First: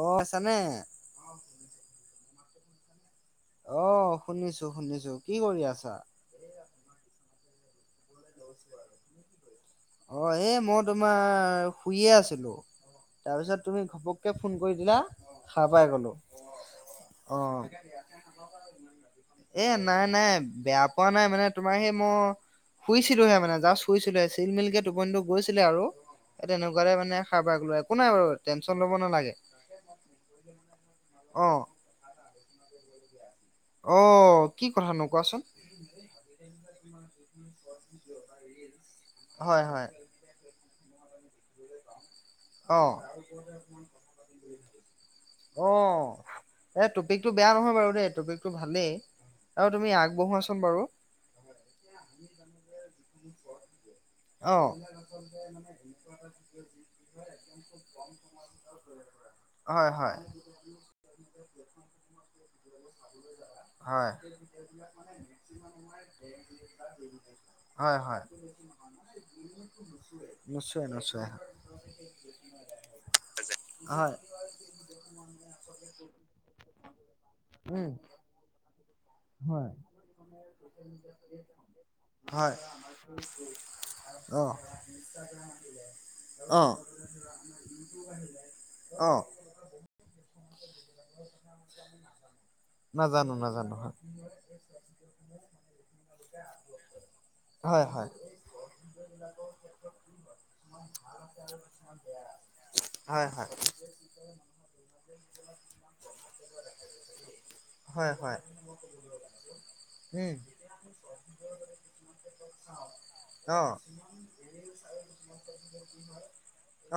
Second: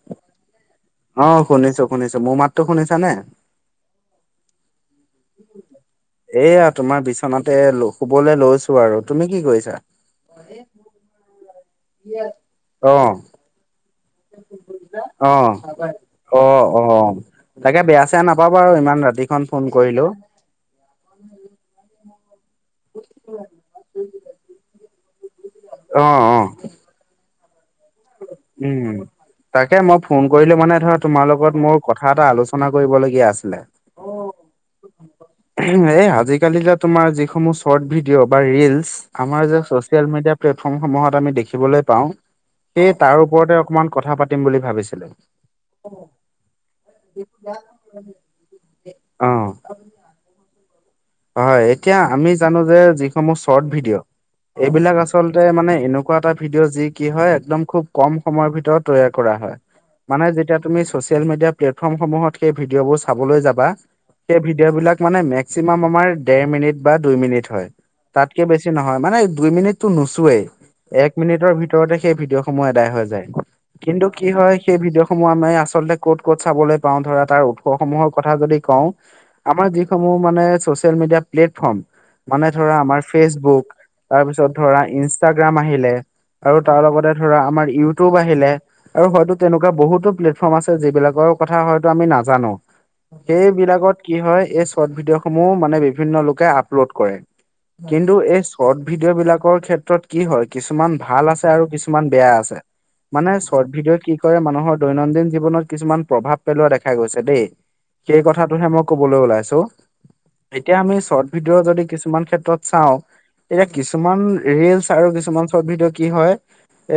অ চানে অ শুনিছো শুনিছো মোৰ মাতো শুনিছা নে? অ শুনিছো শুনিছো কি কৰি আছা? এয়া তোমাৰ বিচনাতে শুবলৈ লৈছো আৰু তুমি কি কৰিছা? অ এই মই তোমাৰ শুইয়ে আছিলো অ তাৰপিছত তুমি ঘপক! ফোন কৰি দিলা অ সাৰ পাই গলো অ অ অ! তাকে বেয়া চেয়া নাপাবা আৰু ইমান ৰাতিখন ফোন এ কৰিলো নাই নাই বেয়া পোৱা নাই মানে তোমাৰ সেই মই! শুইছিলোহে মানে জাষ্ট শুইছিলোহে চিল মিলকে টোপনিটো গৈছিলে আৰু অ অ তেনেকুৱাতে মানে! খাহ ভাগ লোৱা। উম তাকে মই ফোন কৰিলো মানে ধৰা তোমাৰ অ লগত মোৰ! কথা এটা আলোচনা কৰিবলগীয়া আছিলে! অ কি কথা? তেনেকুৱাচোন এই আজিকালি তোমাৰ যিসমূহ শৰ্ট ভিডিঅ' বা ৰিলচ। আমাৰ হয় যে হয় ছচিয়েল মিডিয়া প্লেটফৰ্মসমূহত আমি দেখিবলৈ পাওঁ। অ সেই তাৰ ওপৰতে অকমান কথা পাতিম বুলি ভাবিছিলো। অ এ টপিকতটো বেয়া নহয় বাৰু দেই টপিকতটো ভালেই আৰু তুমি আগবঢ়োৱাচোন বাৰু। হয় হয় এতিয়া আমি জানো যে যিসমূহ শৰ্ট ভিডিঅ' অ', এইবিলাক আচলতে মানে এনেকা! এ ভিডিঅ' যি কি হয় একদম কম সময়ৰ ভিতৰত তৈয়াৰ কৰা হয় মানে! যেতিয়া তুমি ছচিয়েল মিডিয়া প্লেটফৰ্মসমূহত! সেই ভিডিঅবোৰ চাবলৈ যাবা হয়, সেই ভিডিঅ' বিলাক মানে মেকচিমাম। মাৰ দেৰ মিনিট বা দুই মিনিট হয় তাতকে বেছি নহয় মানে দুই মিনিটতটো নুচোৱেই। নিশ্চয়, এক নিশ্চয়, মিনিটৰ ভিতৰতে সেই ভিডিঅ' সমূহ এদায় হৈ যায় কিন্তু কি হয় সেই ভিডিঅ'! সমূহ আমি আচলতে ক'ত ক'ত চাবলৈ পাও ধৰা তাৰ উম, উৎসসমূহৰ কথা যদি কওঁ। হয়, আমাৰ যিসমূহ মানে চচিয়েল মিডিয়া প্লেটফৰ্ম মানে হয়, ধৰা আমাৰ ফেচবুক। তাৰপিছত অ', ধৰা ইনষ্টাগ্ৰাম আহিলে। আৰু অ', তাৰ লগতে ধৰা আমাৰ ইউটিউব আহিলে আৰু অ', হয়তো তেনেকুৱা বহু। বহুতো প্লেতফম আছে যবিলাকৰ কথা হয়তো আমি নাজানো নাজানো, নাজানো, সেইবিলাকত কি হয়। চট ভিডিঅ' সমূহ মানে বিভিন্ন লোকে আপলোড কৰে। হয়, হয়, কিন্তু এই চৰ্ট ভিডিঅ' বিলাকৰ ক্ষেত্ৰত কি হয় কিছুমান ভাল আছে আৰু কিছুমান বেয়া আছে। হয়, মানে হয়, চৰ্ট ভিডিঅ' কি কৰে মানুহৰ দৈনন্দিন জীৱনত কিছুমান প্ৰভাৱ পেলোৱা দেখা গৈছে দেই। হয়, সেই কথাটোহে মই কবলৈ ওলাইছো। হুম এতিয়া আমি চৰ্ট ভিডিঅ' যদি কিছুমান ক্ষেত্ৰত চাওঁ। এতিয়া অ', কিছুমান ৰিলচ আৰু কিছুমান চৰ্ট ভিডিঅ' কি হয়।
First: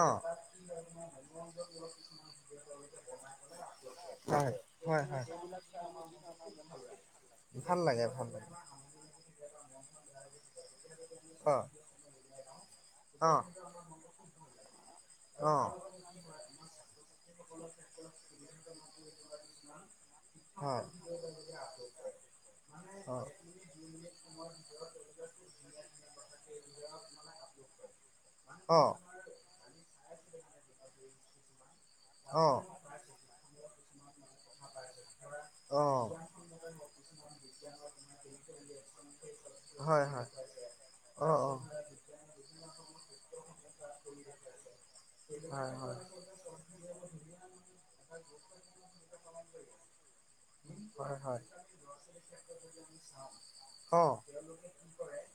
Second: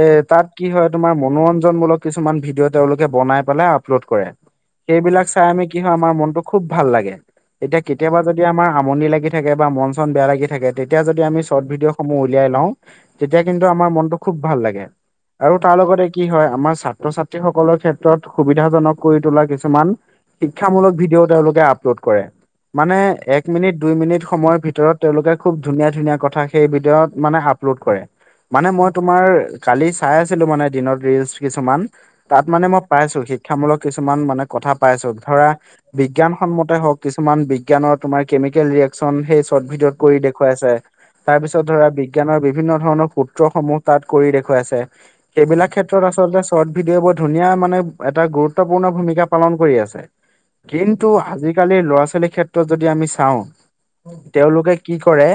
এ অ', তাত কি হয় তোমাৰ মনোৰঞ্জনমূলক কিছুমান ভিডিঅ' তেওঁলোকে বনাই পেলাই আপলোড কৰে। হয়। হয়, হয়, সেইবিলাক চাই আমি কি হয় আমাৰ মনতটো খুব ভাল লাগে ভাল এতিয়া লাগে, কেতিয়াবা ভাল যদি লাগে, আমাৰ আমনি লাগি! মন চন খোব বেয়া লাগি থাকে তেতিয়া যদি আমি চট অ', ভিডিঅ' সমূহ ওলিয়াই লও তেতিয়া অ', কিন্তু আমাৰ মনটো! খুব ভাল লাগে। আৰু অ', তাৰ লগতে কি হয় আমাৰ ছাত্ৰ ছাত্ৰী সকলৰ ক্ষেত্ৰত সুবিধাজনক কৰি তোলা কিছুমান! হয়, শিক্ষামূলক ভিডিঅও তেওঁলোকে আপলোড কৰে। মানে হয়, এক মিনিট দুই মিনিট সময়ৰ ভিতৰত তেওঁলোকে খুব ধুনীয়া ধুনীয়া কথা সেই ভিডিঅৰ মানে আপ! লম কৰে মানে অ', মই অ', তোমাৰ! কালি চাই আছিলো মানে দিনত ৰিলচ কিছুমান তাত অ', মানে ম! পাইছো শিক্ষামূলক কিছুমান মানে কথা পাইছো ধৰা বিজ্ঞানসন্মতে হওক কি! কিছুমান বিজ্ঞানৰ তোমাৰ কেমিকেল ৰিয়েকশচন সেই চৰ্ট ভিডিঅ'ত হয়, কৰি হয়, দেখুৱাইছে। তাৰ অ', অ', পিছত ধৰা বিজ্ঞানৰ বিভিন্ন ধৰণৰ পুত্ৰসমূহ তাত কৰি দেখুৱাই আছে। সেইবিলাক হয়, হয়, ক্ষেত্ৰত আচলতে চৰ্ট ভিডিঅ' বোৰ ধুনীয়া মানে! এটা গুৰুত্বপূৰ্ণ ভূমিকা পালন কৰি আছে কিন্তু হয়, হয়, আজিকালি ল'ৰা ছোৱা! ক্ষেত্ৰত যদি আমি চাওঁ অ', তেওঁলোকে কি কৰে?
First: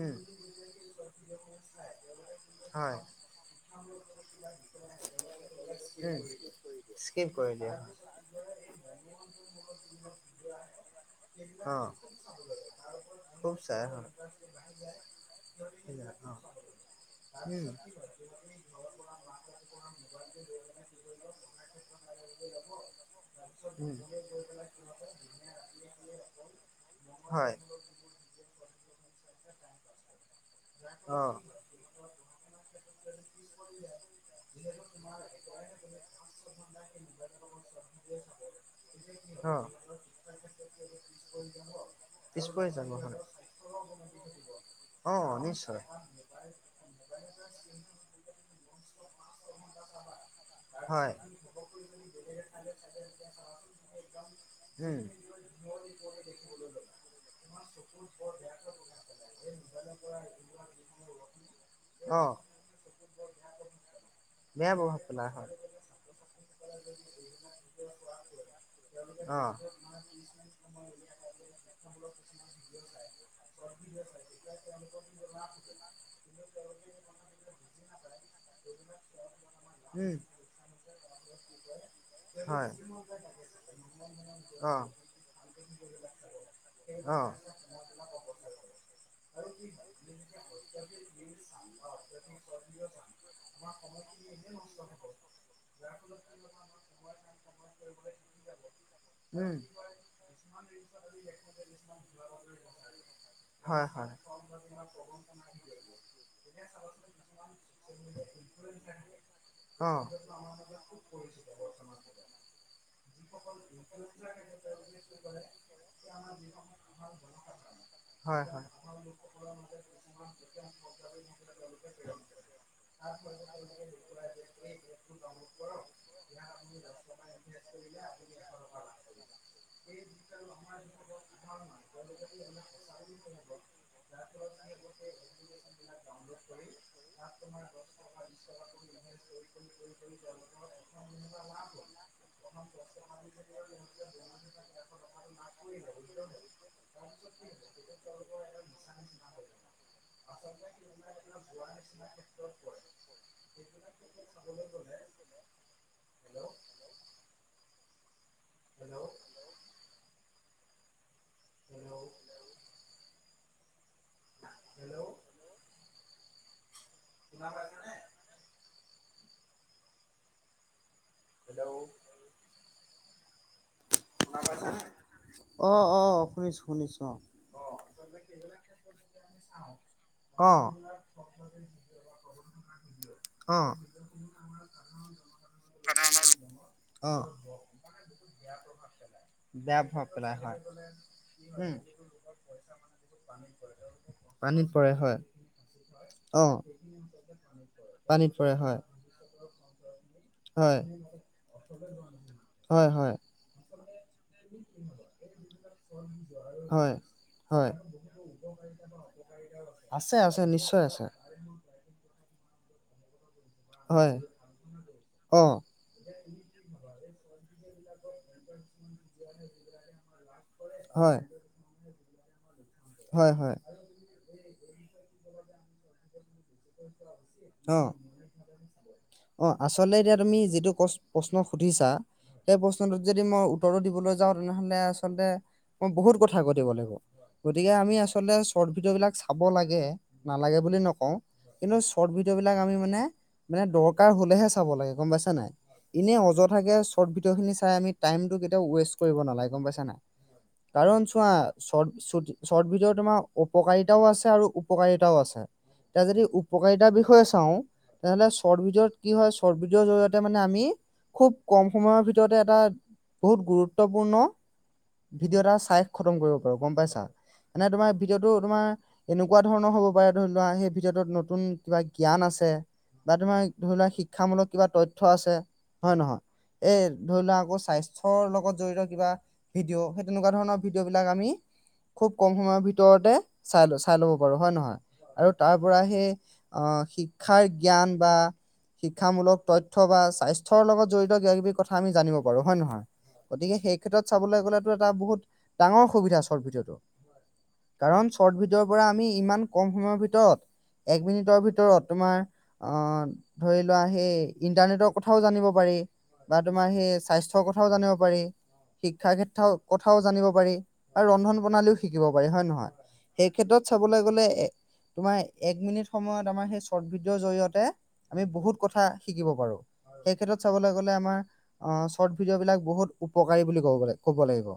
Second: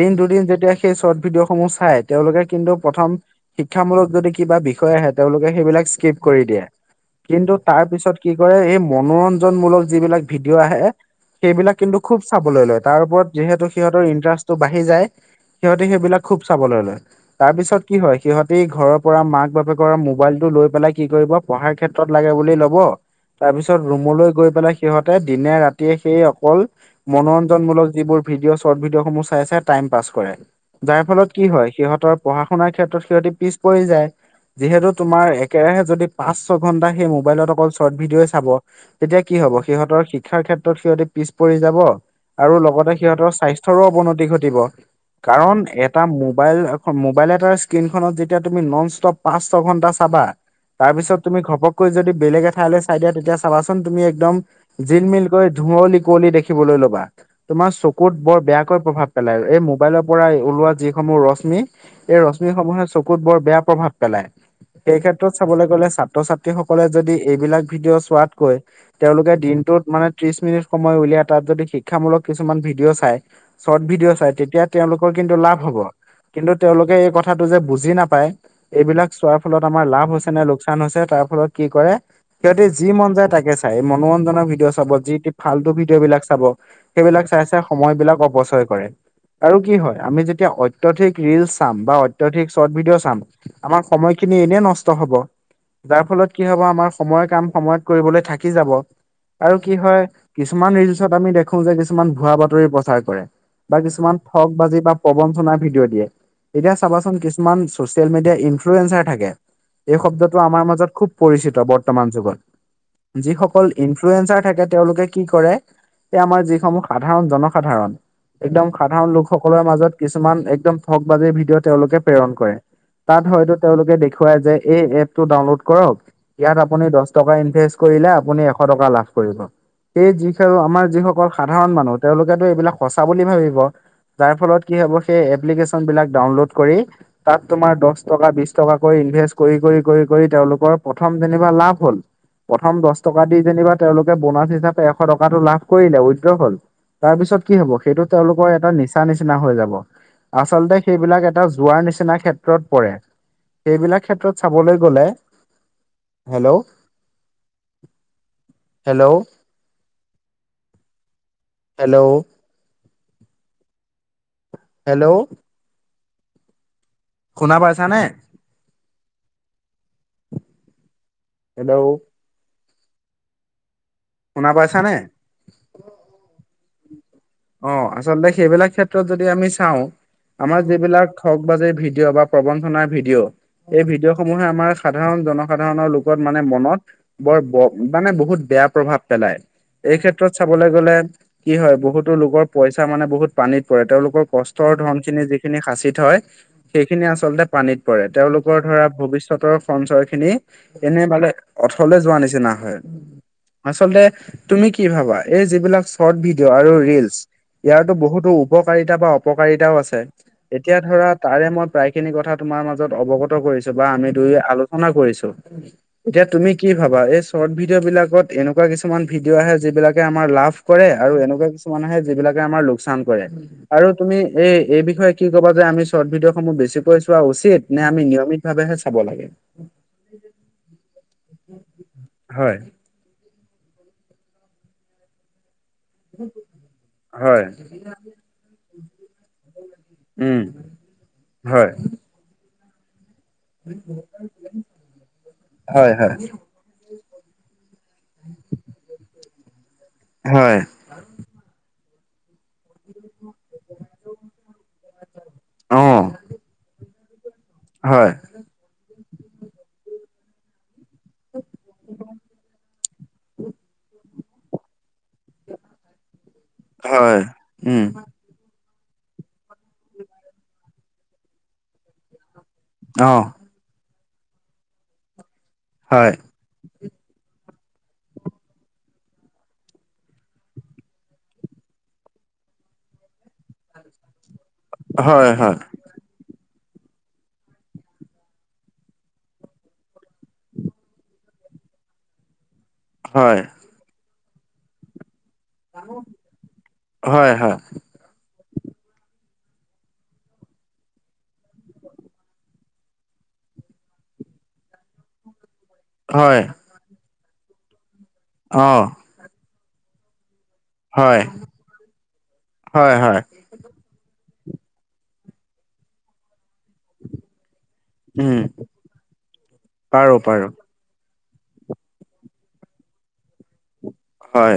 উম, দুদিন যেতিয়া সেই চৰ্ট ভিডিঅ' সমূহ চাই তেওঁলোকে কিন্তু হয়, প্ৰথম শ! শিক্ষামূলক যদি কিবা বিষয় আহে তেওঁলোকে সেইবিলাক উম, স্কিপ কৰি দিয়ে। স্কিপ কৰি কিন্তু দিয়া, তাৰ পিছত কি কৰে এই! মনোৰঞ্জনমূলক যিবিলাক ভিডিঅ' আহে সেইবিলাক অ', কিন্তু খুব চাবলৈ লয় তাৰ ওপৰত। খুব যিহেতু চাই হয়। সিহঁতৰ ইণ্টাৰেষ্টটো বাঢ়ি যায়। সিহঁতে অ', সেইবিলাক খুব চাবলৈ লয় তাৰ উম, পিছত কি হয় সিহঁতে ঘৰৰ পৰা মাক বাপেকৰ মোবাইলটো লৈ। পেলাই কি কৰিব পঢ়াৰ ক্ষেত্ৰ! লাগে বুলি লব তাৰ পিছত উম, ৰুমলৈ গৈ পেলাই সিহতে দিনে ৰাতি! সেই অকল হয়, মনোৰঞ্জনমূলক যিবোৰ ভিডিঅ' চৰ্ট ভিডিঅ' সমূহ চাই চাই টাইম পাছ কৰে। যাৰ ফলত অ', কি হয় সিহঁতৰ পঢ়া শুনাৰ ক্ষেত্ৰত সিহঁতি পিছ পৰি যায়। যিহেতু তোমাৰ একেৰাহে যদি পাঁচ ছ ঘন্টা সেই মোবাইলত অকল চৰ্ট ভিডিঅ' চাব। তেতিয়া কি হ'ব অ', সিহঁতৰ শিক্ষাৰ ক্ষেত্ৰত! সিহঁতে পিছ পৰি যাব পিছ আৰু পৰি যাব লগতে হয়। স্বাস্থ্যতৰো অবনতি ঘটিব। অ', কাৰণ নিশ্চয় এটা মোবাইল মোবাইল এটাৰ স্ক্ৰীনখনত যেতিয়া তুমি নন ষ্টপ পাঁচ ছ ঘন্টা চাবা! হয়, তাৰপিছত তুমি ঘপকৈ যদি বেলেগ এঠাইলৈ চাই দিয়া তেতিয়া চাবাচোন তুমি একদম উম, জিল মিল! ধুঁৱলি- কুঁৱলী দেখিবলৈ ল'বা তুমাৰ চকুত বৰ বেয়াকৈ প্ৰভাৱ পেলাই আৰু এই! মোবাইলৰ পৰাই ওলোৱা যিসমূহ ৰশ্মি এই অ', ৰশ্মিসমূহে চকুত বৰ বেয়া প্ৰভাৱ পেলায়। বেয়া প্ৰভাৱ সেই পেলাই ক্ষেত্ৰত হয়, চাবলৈ গলে ছাত্ৰ ছাত্ৰী সকলে যদি এইবিলাক ভিডিঅ' চোৱাতকৈ। তেওঁলোকে অ', দিনটোত মানে। ত্ৰিশ মিনিট সময় উলিয়াই ত যদি শিক্ষা মুলক কিছুমান ভিডি চ চৰ্ত ভিডিঅ ভিডিঅ চাই তেতিয়া হলে! তেওঁলোকৰ কিন্তু লাভ হ'ব কিন্তু তেওঁলোকে এই কথাটো যে বুজি নাপায়। এইবিলাক চোৱাৰ ফলত আমাৰ লাভ উম, হৈছে নে, লোকচান হৈছে তাৰ ফলত কি কৰে। সিহঁতি হয়, যি মন যায় তাকে চাই, মনোৰঞ্জনৰ ভিডিঅ' অ', চবত। য' ফাল্টু ভিডিঅ বিলাক চাব, সেইবিলাক চ অ', চাই সময় বিলাক অচয় কৰে। আৰু কি হয় আমি যেতিয়া অত্যাধিক ৰিলচ চাম বা অত্যাধিক শৰ্ট ভিডিঅ' চাম। আমাৰ সময়খিনি এনেই নষ্ট হব। যাৰ ফলত কি হব আমাৰ সময়ৰ কাম সময়ত কৰিবলৈ থাকি যাব। উম, আৰু কি হয়, কিছুমান ৰিত আমি দেখো যে কিছুমান ভুৱা বাতৰি প্ৰচাৰ কৰে বা হয়, হয়, কিছুমান। ঠগ বাজি বা প্ৰবঞ্চনাৰ ভিডিঅ' দিয়ে। এতিয়া চাবাচোন কিছুমান ছচিয়েল মিডিয়াৰ ইনফ্লুৱেঞ্চাৰ থাকে। এই অ', শব্দটো আমাৰ মাজত খুব পৰিচিত বৰ্তমান যুগত যিসকল ইনফ্লয়েঞজাৰ। তেওঁলোকে কি কৰে, এ' আমাৰ যিসমূহ সাধাৰণ- জনসাধাৰণ। হয়, হয়। একদম সাধাৰণ লোকসকলৰ মাজত কিছুমান একদম ঠগ বাজিৰ ভিডিঅ' তেওঁলোকে প্ৰেৰণ কৰে। তাত হয়টো তেঁওলোকে এইটো দেখুৱাই যে এই এপ টো আপোনালোকে ডাউনলোড কৰক তাত আপুনি দছ টকা! কৰিলে আপুনি এশ টকা লাভ! সেই যি আমাৰ যিসকল সাধাৰণ মানুহ তেওঁলোকেতো এইবিলাক সঁচা বুলি ভাবিব। যাৰ ফলত কি হব খেই এপলিকেচন বিলাক ডাউনলোড কৰি তাত তোমাৰ দচ! টকা বিশ টকাকৈ, ইনভেষ্ট কৰি, কৰি - কৰি কৰি তেওঁলোকৰ প্ৰথম যেনিবা লাভ হ'ল। প্ৰথম দচ টকা দি যেনিবা তেওঁলোকে বনাছ হিচাপে এশ টকাটো লাভ কৰিলে উইড্ৰ হ'ল। তাৰ পিছত কি হ'ব সেইটো তেওঁলোকৰ এটা নিচা নিচিনা হৈ যাব। আচলতে সেইবিলাক এটা যোৱাৰ নিচিনা ক্ষেত্ৰত পৰে। সেইবিলাক ক্ষেত্ৰত চাবলৈ গলে, হেল্ল'। হেল্ল' হেল্ল' হেল্ল' শুনা পাইছা নে? হেল্ল' শুনা পাইছানে? অ' আহ শুনিছো শুনিছো অ' আচলতে সেইবিলাক ক্ষেত্ৰত যদি আমি চাওঁ। আমাৰ অ', যিবিলাক ঠগ বাজি ভিডিঅ' বা প্ৰবঞ্চনাৰ ভিডিঅ'। অ', অ', এই ভিডিঅ' সমূহে আমাৰ সাধাৰণ- জনসাধাৰণৰ লোকত মানে মনত অ', বৰ ব! মানে বহুত বেয়া প্ৰভাৱ পেলাই, বেয়া এই প্ৰভাৱ ক্ষেত্ৰত পেলাই হয়, চাবলৈ গলে কি উম, হয় বহুত। তেওঁলোকৰ পইচা মানে বহুত পানীত পৰে, তেওঁলোকৰ পানীত কষ্টৰ পৰে ধন হয়, খিনি যিখিনি শাঁচি থয়। অ', সেইখিনি আচল্ততে পানীত পৰে, পানীত তেওঁলোকৰ হয়, ধৰা ভৱিষ্যতৰ সঞ্চয় খিনি। হয়, এনে মানে অথলে যোৱা নিচিনা হয়। আচলতে তুমি কি ভাবা, এই যিবিলাক চৰ্ট ভিডিঅ' আৰু। হয়, হয়, ইয়াৰো বহুতো উপকাৰিতা বা, অপকাৰিতাও আছে এতিয়া ধৰা। তাৰে মই প্ৰায় খিনি কথা তোমাৰ মাজত অৱগত কৰিছো বা আমি হয়, দুয় আলোচনা কৰিছো। অ', এতিয়া তুমি কি ভাবা, এই শৰ্ট ভিডিঅ' বিলাকত এনেকুৱা কিছুমান ভিডিঅ' আহে যিবিলাকে আমাৰ লাভ! কৰে আৰু হয়। এনেকুৱা! মানুহে যিবিলাকে আমাৰ লোকচান কৰে, হয় হয় আৰু তুমি এই এই বিষয়ে কি ক'ব যে আমি। চৰ্ট ভিডিঅ'সমূহ বেছিকৈ চোৱা উচিত, অ নে আমি নিয়মিতভাৱেহে চাব লাগে? অ আচলতে এতিয়া তুমি যিটো ক প্ৰশ্ন সুধিছা সেই হয়, প্ৰশ্ন। যদি মই উত্তৰো দিবলৈ যাওঁ তেনেহলে আচলতে, মই বহুত কথা ঘতিব লাগিব। হয়, গতিকে আমি আচলতে শৰ্ট ভিডিঅ'বিলাক চাব লাগে, উম, নালাগে বুলি নকওঁ। হয়, কিন্তু চৰ্ট ভিডিঅ' বিলাক আমি মানে! মানে দৰকাৰ হলেহে চাব লাগে গম পাইছা নাই হয়, হয়, এনে অজ! তাকে চৰ্ট ভিডিঅ খিনি চাই আমি টাইমটো কেতিয়া ৱেষ্ট কৰিব নালাগে গম পাইচা নাই? হয় কাৰণ চোৱা শ্বৰ্ট চুত শ্বৰ্ট ভিদিওত তোমাৰ অপকাৰিতাও আছে আৰু উপকাৰিতাও আছে। এতিয়া অ', যদি উপকাৰিতাৰ বিষয়ে চাওঁ! হয়, তেনেহ'লে চৰ্ট ভিডিঅ'ত কি হয় চৰ্ট ভিদিঅ'ৰ জৰিয়তে মানে আমি! খুব কম সময়ৰ ভিতৰতে এটা বহুত গুৰুত্বপূৰ্ণ ভিডিঅ' এটা চাই! খতম কৰিব পাৰো গম পাইছা হয়, মানে উম, তোমাৰ ভিডিঅ'টো তোমাৰ এনেকুৱা ধৰণৰ হ'ব পাৰে ধৰি লোৱা সেই! ভিডিওটোত নতুন কিবা জ্ঞান আছে বা অ', তোমাৰ ধৰি লোৱা শিক্ষামূলক কিবা তথ্য আছে। হয় নহয় এই ধৰি লোৱা আকৌ স্বাস্থ্যৰ লগত জড়িত কিবা। ভিডিঅ' সেই তেনেকুৱা ধৰণৰ ভিডিঅ'বিলাক আমি! খুব কম সময়ৰ ভিতৰতে চাই চাই ল'ব পাৰো হয় নহয়? আৰু হয়, হয়, তাৰ পৰা সেই আহ শিক্ষাৰ জ্ঞান বা! শিক্ষামূলক তথ্য বা স্বাস্থ্যৰ লগত জড়িত কিবাকিবি কথা আমি জানিব পাৰোঁ হয় নহয়? হয়, গতিকে সেই ক্ষেত্ৰত চাবলৈ গ'লেতো এটা বহুত! ডাঙৰসু বিধা চৰ্ট ভিডিঅ'টো হয়, হয়, কাৰণ চৰ্ট ভিডিঅ'ৰ পৰা আমি ইমান কম সময়ৰ ভিতৰত! ভিতৰত এক মিনিটৰ ভিতৰত তোমাৰ! আহ ধৰি লোৱা সেই ইণ্টাৰনেটৰ কথাও জানিব পাৰি। হয়, বা তোমাৰ সেই স্বাস্থ্যৰ কথাও জানিব পাৰি অ', শিক্ষা ক্ষেত্ৰৰ কথাও জানিব পাৰি। আৰু হয়, ৰন্ধন প্ৰণালীও শিকিব পাৰি হয়ে নহয় হয়, হয়, সেই ক্ষেত্ৰত চাবলৈ গ'লে এ! তোমাৰ এক মিনিট সময়ত আমাৰ সেই! চৰ্ট ভিডিঅৰ জৰিয়তে আমি উম, বহুত কথা শিকিব পাৰো পাৰো, সেই ক্ষেত্ৰত পাৰো, চাবলৈ! গলে আমাৰ আহ চৰ্ট ভিডিঅ' বিলাক বহুত উপকাৰী বুলি কব কব লাগিব। হয়,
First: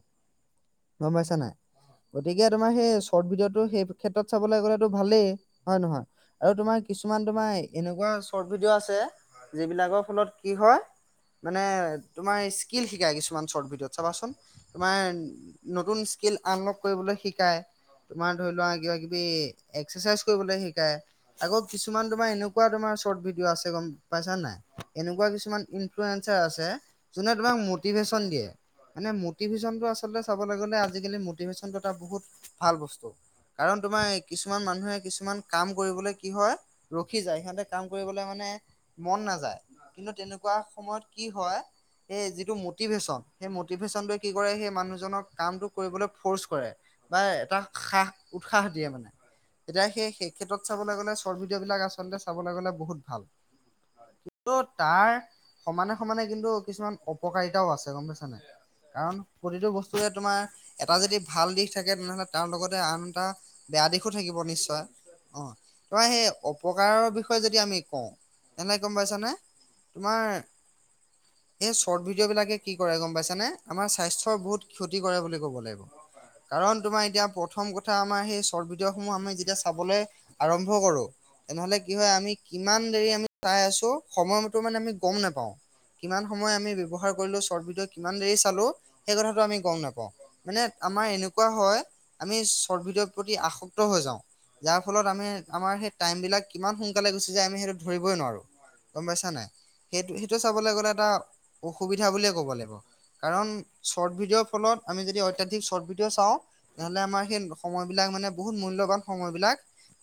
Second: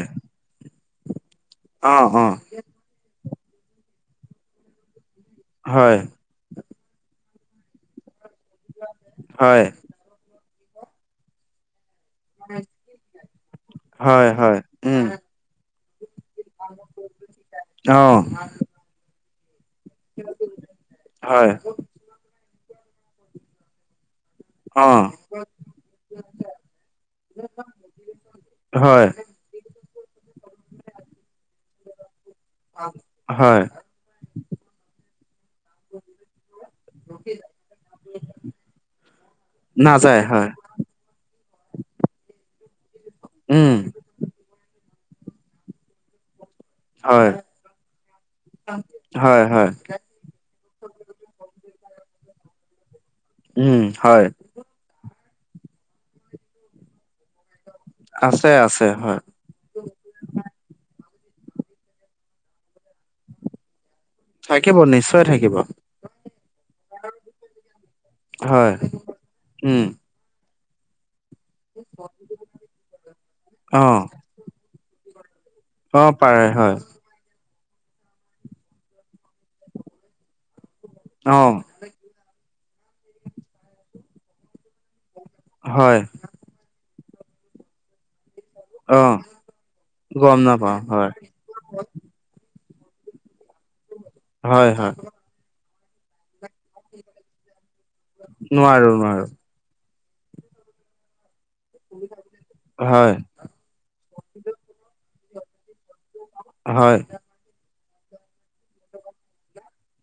গম পাইছা নাই অ', অ', গতিকে তোমাৰ সেই চৰ্ট ভিডিঅ'টো সেই ক্ষেত্ৰত চাবলৈ গ'লেতো ভালেই। হয় নহয় আৰু তোমাৰ কিছুমান তোমাৰ এনেকুৱা! চৰ্ট ভিডিঅ' আছে হয়, যিবিলাকৰ ফলত কি হয় মানে! তোমাৰ স্কিল শিকায় কিুমান চৰ্ট ভিডিঅত হয়, চাবাচোন। হয়, উম, তোমাৰ নতুন স্কিল আনলক কৰিবলৈ শিকাই অ', তোমাৰ ধৰি লোৱা কিবা কিবি। বি এক্সাৰচাইজ কৰিবলৈ শিকাই। হয়, কিছুমান তোমাৰ এনেকুৱা তোমাৰ চৰ্ট ভিডিঅ' আছে গম পাইছা নাই? অ', এনেকুৱা কিছুমান ইনফ্লুৱেনছাৰ আছে যোনে তোমাক মটিভেশ্যন দিয়ে হয়, মানে মত! মটিভেশ্যনটো আচলতে চাব গলে আজিকালি মটিভেশ্যন টা বহুত! ভাল বস্তু হয়, কাৰণ তোমাৰ কিছুমান মানুহে! কিছুমান কাম কৰিবলৈ কি হয় ৰখি যায় সিহতে কাম কৰিবলৈ মানে মন নাযায়। কিন্তু নাযায় হয়। তেনেকুৱা সময়ত কি হয় সেই যিটো মটিভেশ্বন সেই উম, মটিভেশ্যন টোৱে কি কৰে সেই মানুহজনক! কামটো কৰিবলৈ ফৰ্চ কৰে বা হয়, এটা সাহ উৎসাহ দিয়ে মানে। হয়, হয়, এতিয়া সেই সেই ক্ষেত্ৰত চাবলৈ গ'লে চৰ্ট ভিডিঅ' বিলাক আচলতে চাবলৈ গ'লে বহুত ভাল। উম হয় ত' তাৰ সমানে সমানে কিন্তু কিছুমান অপকাৰিতাও আছে গম পাইছানে আছে, আছে, হয়, কাৰণ! প্ৰতিটো বস্তুৰে তোমাৰ এটা যদি ভাল দিশ থাকে তেনেহ'লে তাৰ লগতে আন এটা বেয়া দিশো থাকিব। নিশ্চয় অ তোমাৰ সেই অপকাৰৰ বিষয়ে যদি আমি কওঁ হয়, এনে গম পাইছানে? উম, তোমাৰ এই চৰ্ট ভিডিঅ' বিলাকে কি কৰে গম পাইছ নে আমাৰ অ', স্বাস্থ্যৰ বহুত ক্ষতি কৰে বুলি ক'ব লাগিব। অ', পাৰে, কাৰণ হয়, তোমাৰ এতিয়া প্ৰথম কথা আমাৰ সেই চৰ্ট ভিদিও। বোৰ আমি যেতিয়া চাবলৈ আৰম্ভ কৰো অ', তেনেহলে কি হয় আমি! কিমান দেৰি আমি চাই আছো সময়মতো মানে আমি! গম নেপাওঁ হয়, কিমান সময় আমি ব্যৱহাৰ কৰিলোঁ চৰ্ট ভিডিঅ' কিমান দেৰি চালোঁ। অ', সেই কথাটো আমি গম নাপাওঁ গম মানে নাপাওঁ আমাৰ হয় এনেকুৱা! এনেকুৱা হয় আমি চৰ্ট ভিডিঅ প্ৰতি আসক্ত হৈ যাওঁ হয় যাৰ হয় ফলত আমি আমাৰ সেই! টাইম বিলাক কিমান সোনকালে গুছি যায় আমি সেইটো ধৰিবই নোৱাৰো গম পাইছা নাই? সেইটো সেইটো চাবলৈ গ'লে এটা অসুবিধা বুলিয়ে ক'ব লাগিব হয় কাৰণ! চৰ্ট ভিডিঅ'ৰ ফলত আমি যদি অত্যাধিক চৰ্ট ভিডিঅ' চাওঁ হয় তেনেহ'লে আমাৰ সেই সময়বিলাক মানে! বহুত মূল্যৱান সময়বিলাক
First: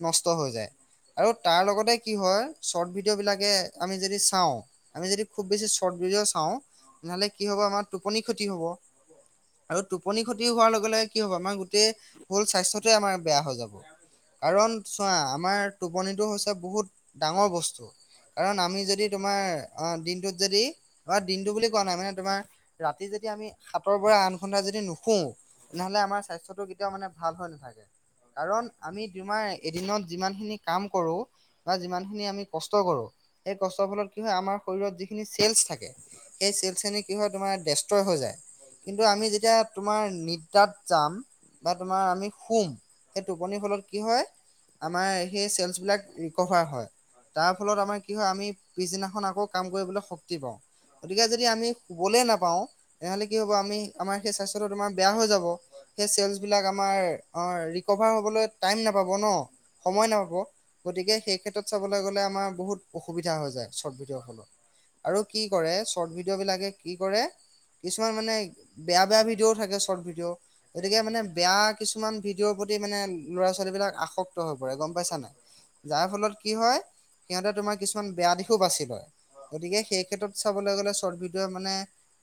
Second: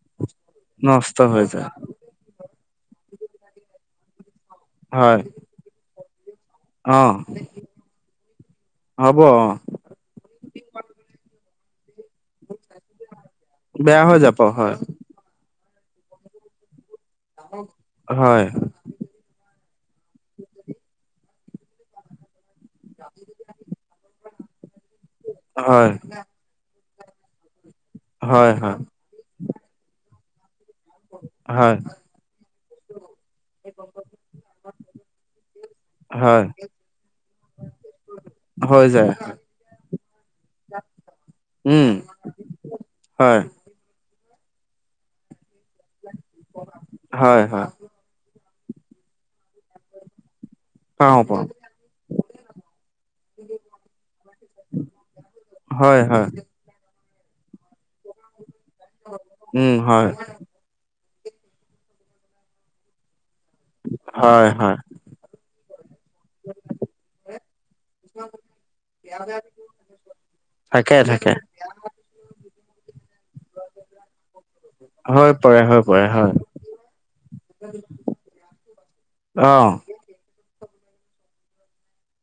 নষ্ট হৈ যায় নষ্ট আৰু হৈ তাৰ যায় লগতে কি হয়। চৰ্ট ভিডিঅ' বিলাকে আমি যদি চাওঁ। আমি হয় যদি খুব বেছি চৰ্ট ভিডিঅ চাওঁ অ তেনেহ'লে কি হ'ব আমাৰ টোপনি ক্ষতি হব। হ'ব অ আৰু টোপনি খতি হোৱাৰ লগে লগে কি হ'ব আমাৰ গোটেই হ'ল স্বাস্থ্যটোৱে আমাৰ! বেয়া হৈ যাব বেয়া হৈ যাব কাৰণ! হয় চোৱা আমাৰ টোপনিটো হৈছে বহুত ডাঙৰ বস্তু হয় কাৰণ আমি যদি! তোমাৰ অ দিনটোত যদি অ দিনটো বুলি কোৱা নাই মানে তোমাৰ! ৰাতি যদি আমি হাতৰ পৰা আঠ ঘণ্টা যদি নুশো হয় তেনেহলে আমাৰ স্বাস্থ্যটো! মানে ভাল হৈ নাথাকে হয় কাৰণ হয় আমি তোমাৰ এদিনত যিমানখিনি! কাম কৰোঁ বা হয় যিমানখিনি আমি কষ্ট কৰোঁ! সেই কষ্টৰ ফলত কি হয়, আমাৰ শৰীৰত যিখিনি চেলছ থাকে। হয় সেই চেলছ খিনি কি হয় তোমাৰ দেষ্টৰ হৈ যায়। হৈ কিন্তু যায় আমি যেতিয়া তোমাৰ নিদ্ৰাত যাম বা উম তোমাৰ আমি শুম। সেই হয় টোপনিৰ ফলত কি হয় আমাৰ সেই চেলছ বোৰ! বিলাক ৰিকভাৰ হয় তাৰ ফলত আমাৰ কি হয়, আমি পিছদিনাখন আকৌ কাম কৰিবলৈ শক্তি পাওঁ। পাওঁ গতিকে যদি পাওঁ আমি শুবলে নাপাওঁ তেনেহ'লে কি হব আমি আমাৰ সেই স্বাস্থ্যটো তোমাৰ বেয়া হৈ যাব। হয় সেই হয়। চেলচ বিলাক আমাৰ অহ ৰিক'ভাৰ ‌হবলে টাইম নাপাব নহ, উম হয় সময় নাপাব। গতিকে সেই ক্ষেত্ৰত চাবলৈ গলে আমাৰ বহুত অসুবিধা হৈ যায়। চট ভিডিঅ ত। হয় হয় আৰু কি কৰে চৰ্ট ভিডিঅ' বিলাকে কি কৰে। কিছুমান মানে বেয়া বেয়া ভিডিঅ'ও থাকে চৰ্ট ভিডিঅ' থাকে গতিকে মানে থাকে বেয়া! কিছুমান ভিডিঅ'ৰ প্ৰতি মানে ল'ৰা ছোৱালী বিলাক আসক্ত হৈ পৰে গম পাইছা হৈ নাই? পৰে হৈ পৰে যাৰ ফলত কি হয় সিহঁতে তোমাৰ কিছুমান বেয়া দিশো বাচি লয়। অ গতিকে সেই ক্ষেত্ৰত! চাবলৈ গ'লে চৰ্ট ভিডিঅ' মানে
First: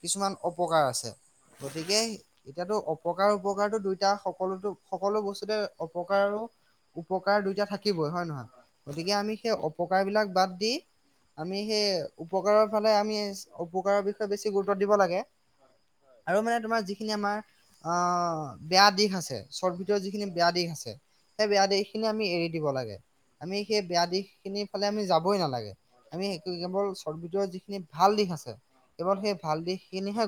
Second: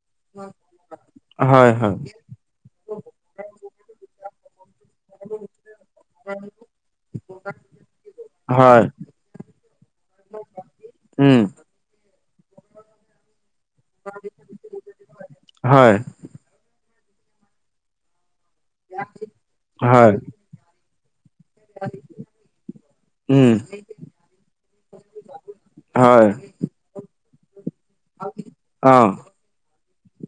কিছুমান অপকাৰ আছে হয় হয় গতিকে! এতিয়াতো অপকাৰ উপকাৰতো দুইটা সকলোতো সকলো! অপকাৰ আৰু উপকাৰ দুইটা থাকিবই হয় নহয়? হয় গতিকে আমি সেই! অপকাৰবিলাক বাদ দি উম আমি সেই উপকাৰৰ ফালে আমি! উপকাৰৰ বিষয়ে বেছি গুৰুত্ব দিব লাগে। হয় আৰু মানে তোমাৰ যিখিনি আমাৰ অ বেয়া দিশ আছে চৰ্ট ভিতৰত যি। হয়, বেয়া দিশ আছে সেই বেয়া দিশ খিনি আমি এৰি দিব লাগে। উম, আমি সেই বেয়া দিশ খিনিৰ ফালে আমি যাবই নালাগে। আমি হয়, কেৱল ‍চৰ্ত ভিডিঅ যিখিনি ভাল দিশ আছে অ'। কেৱল সেই ভাল দিশখিনিহে!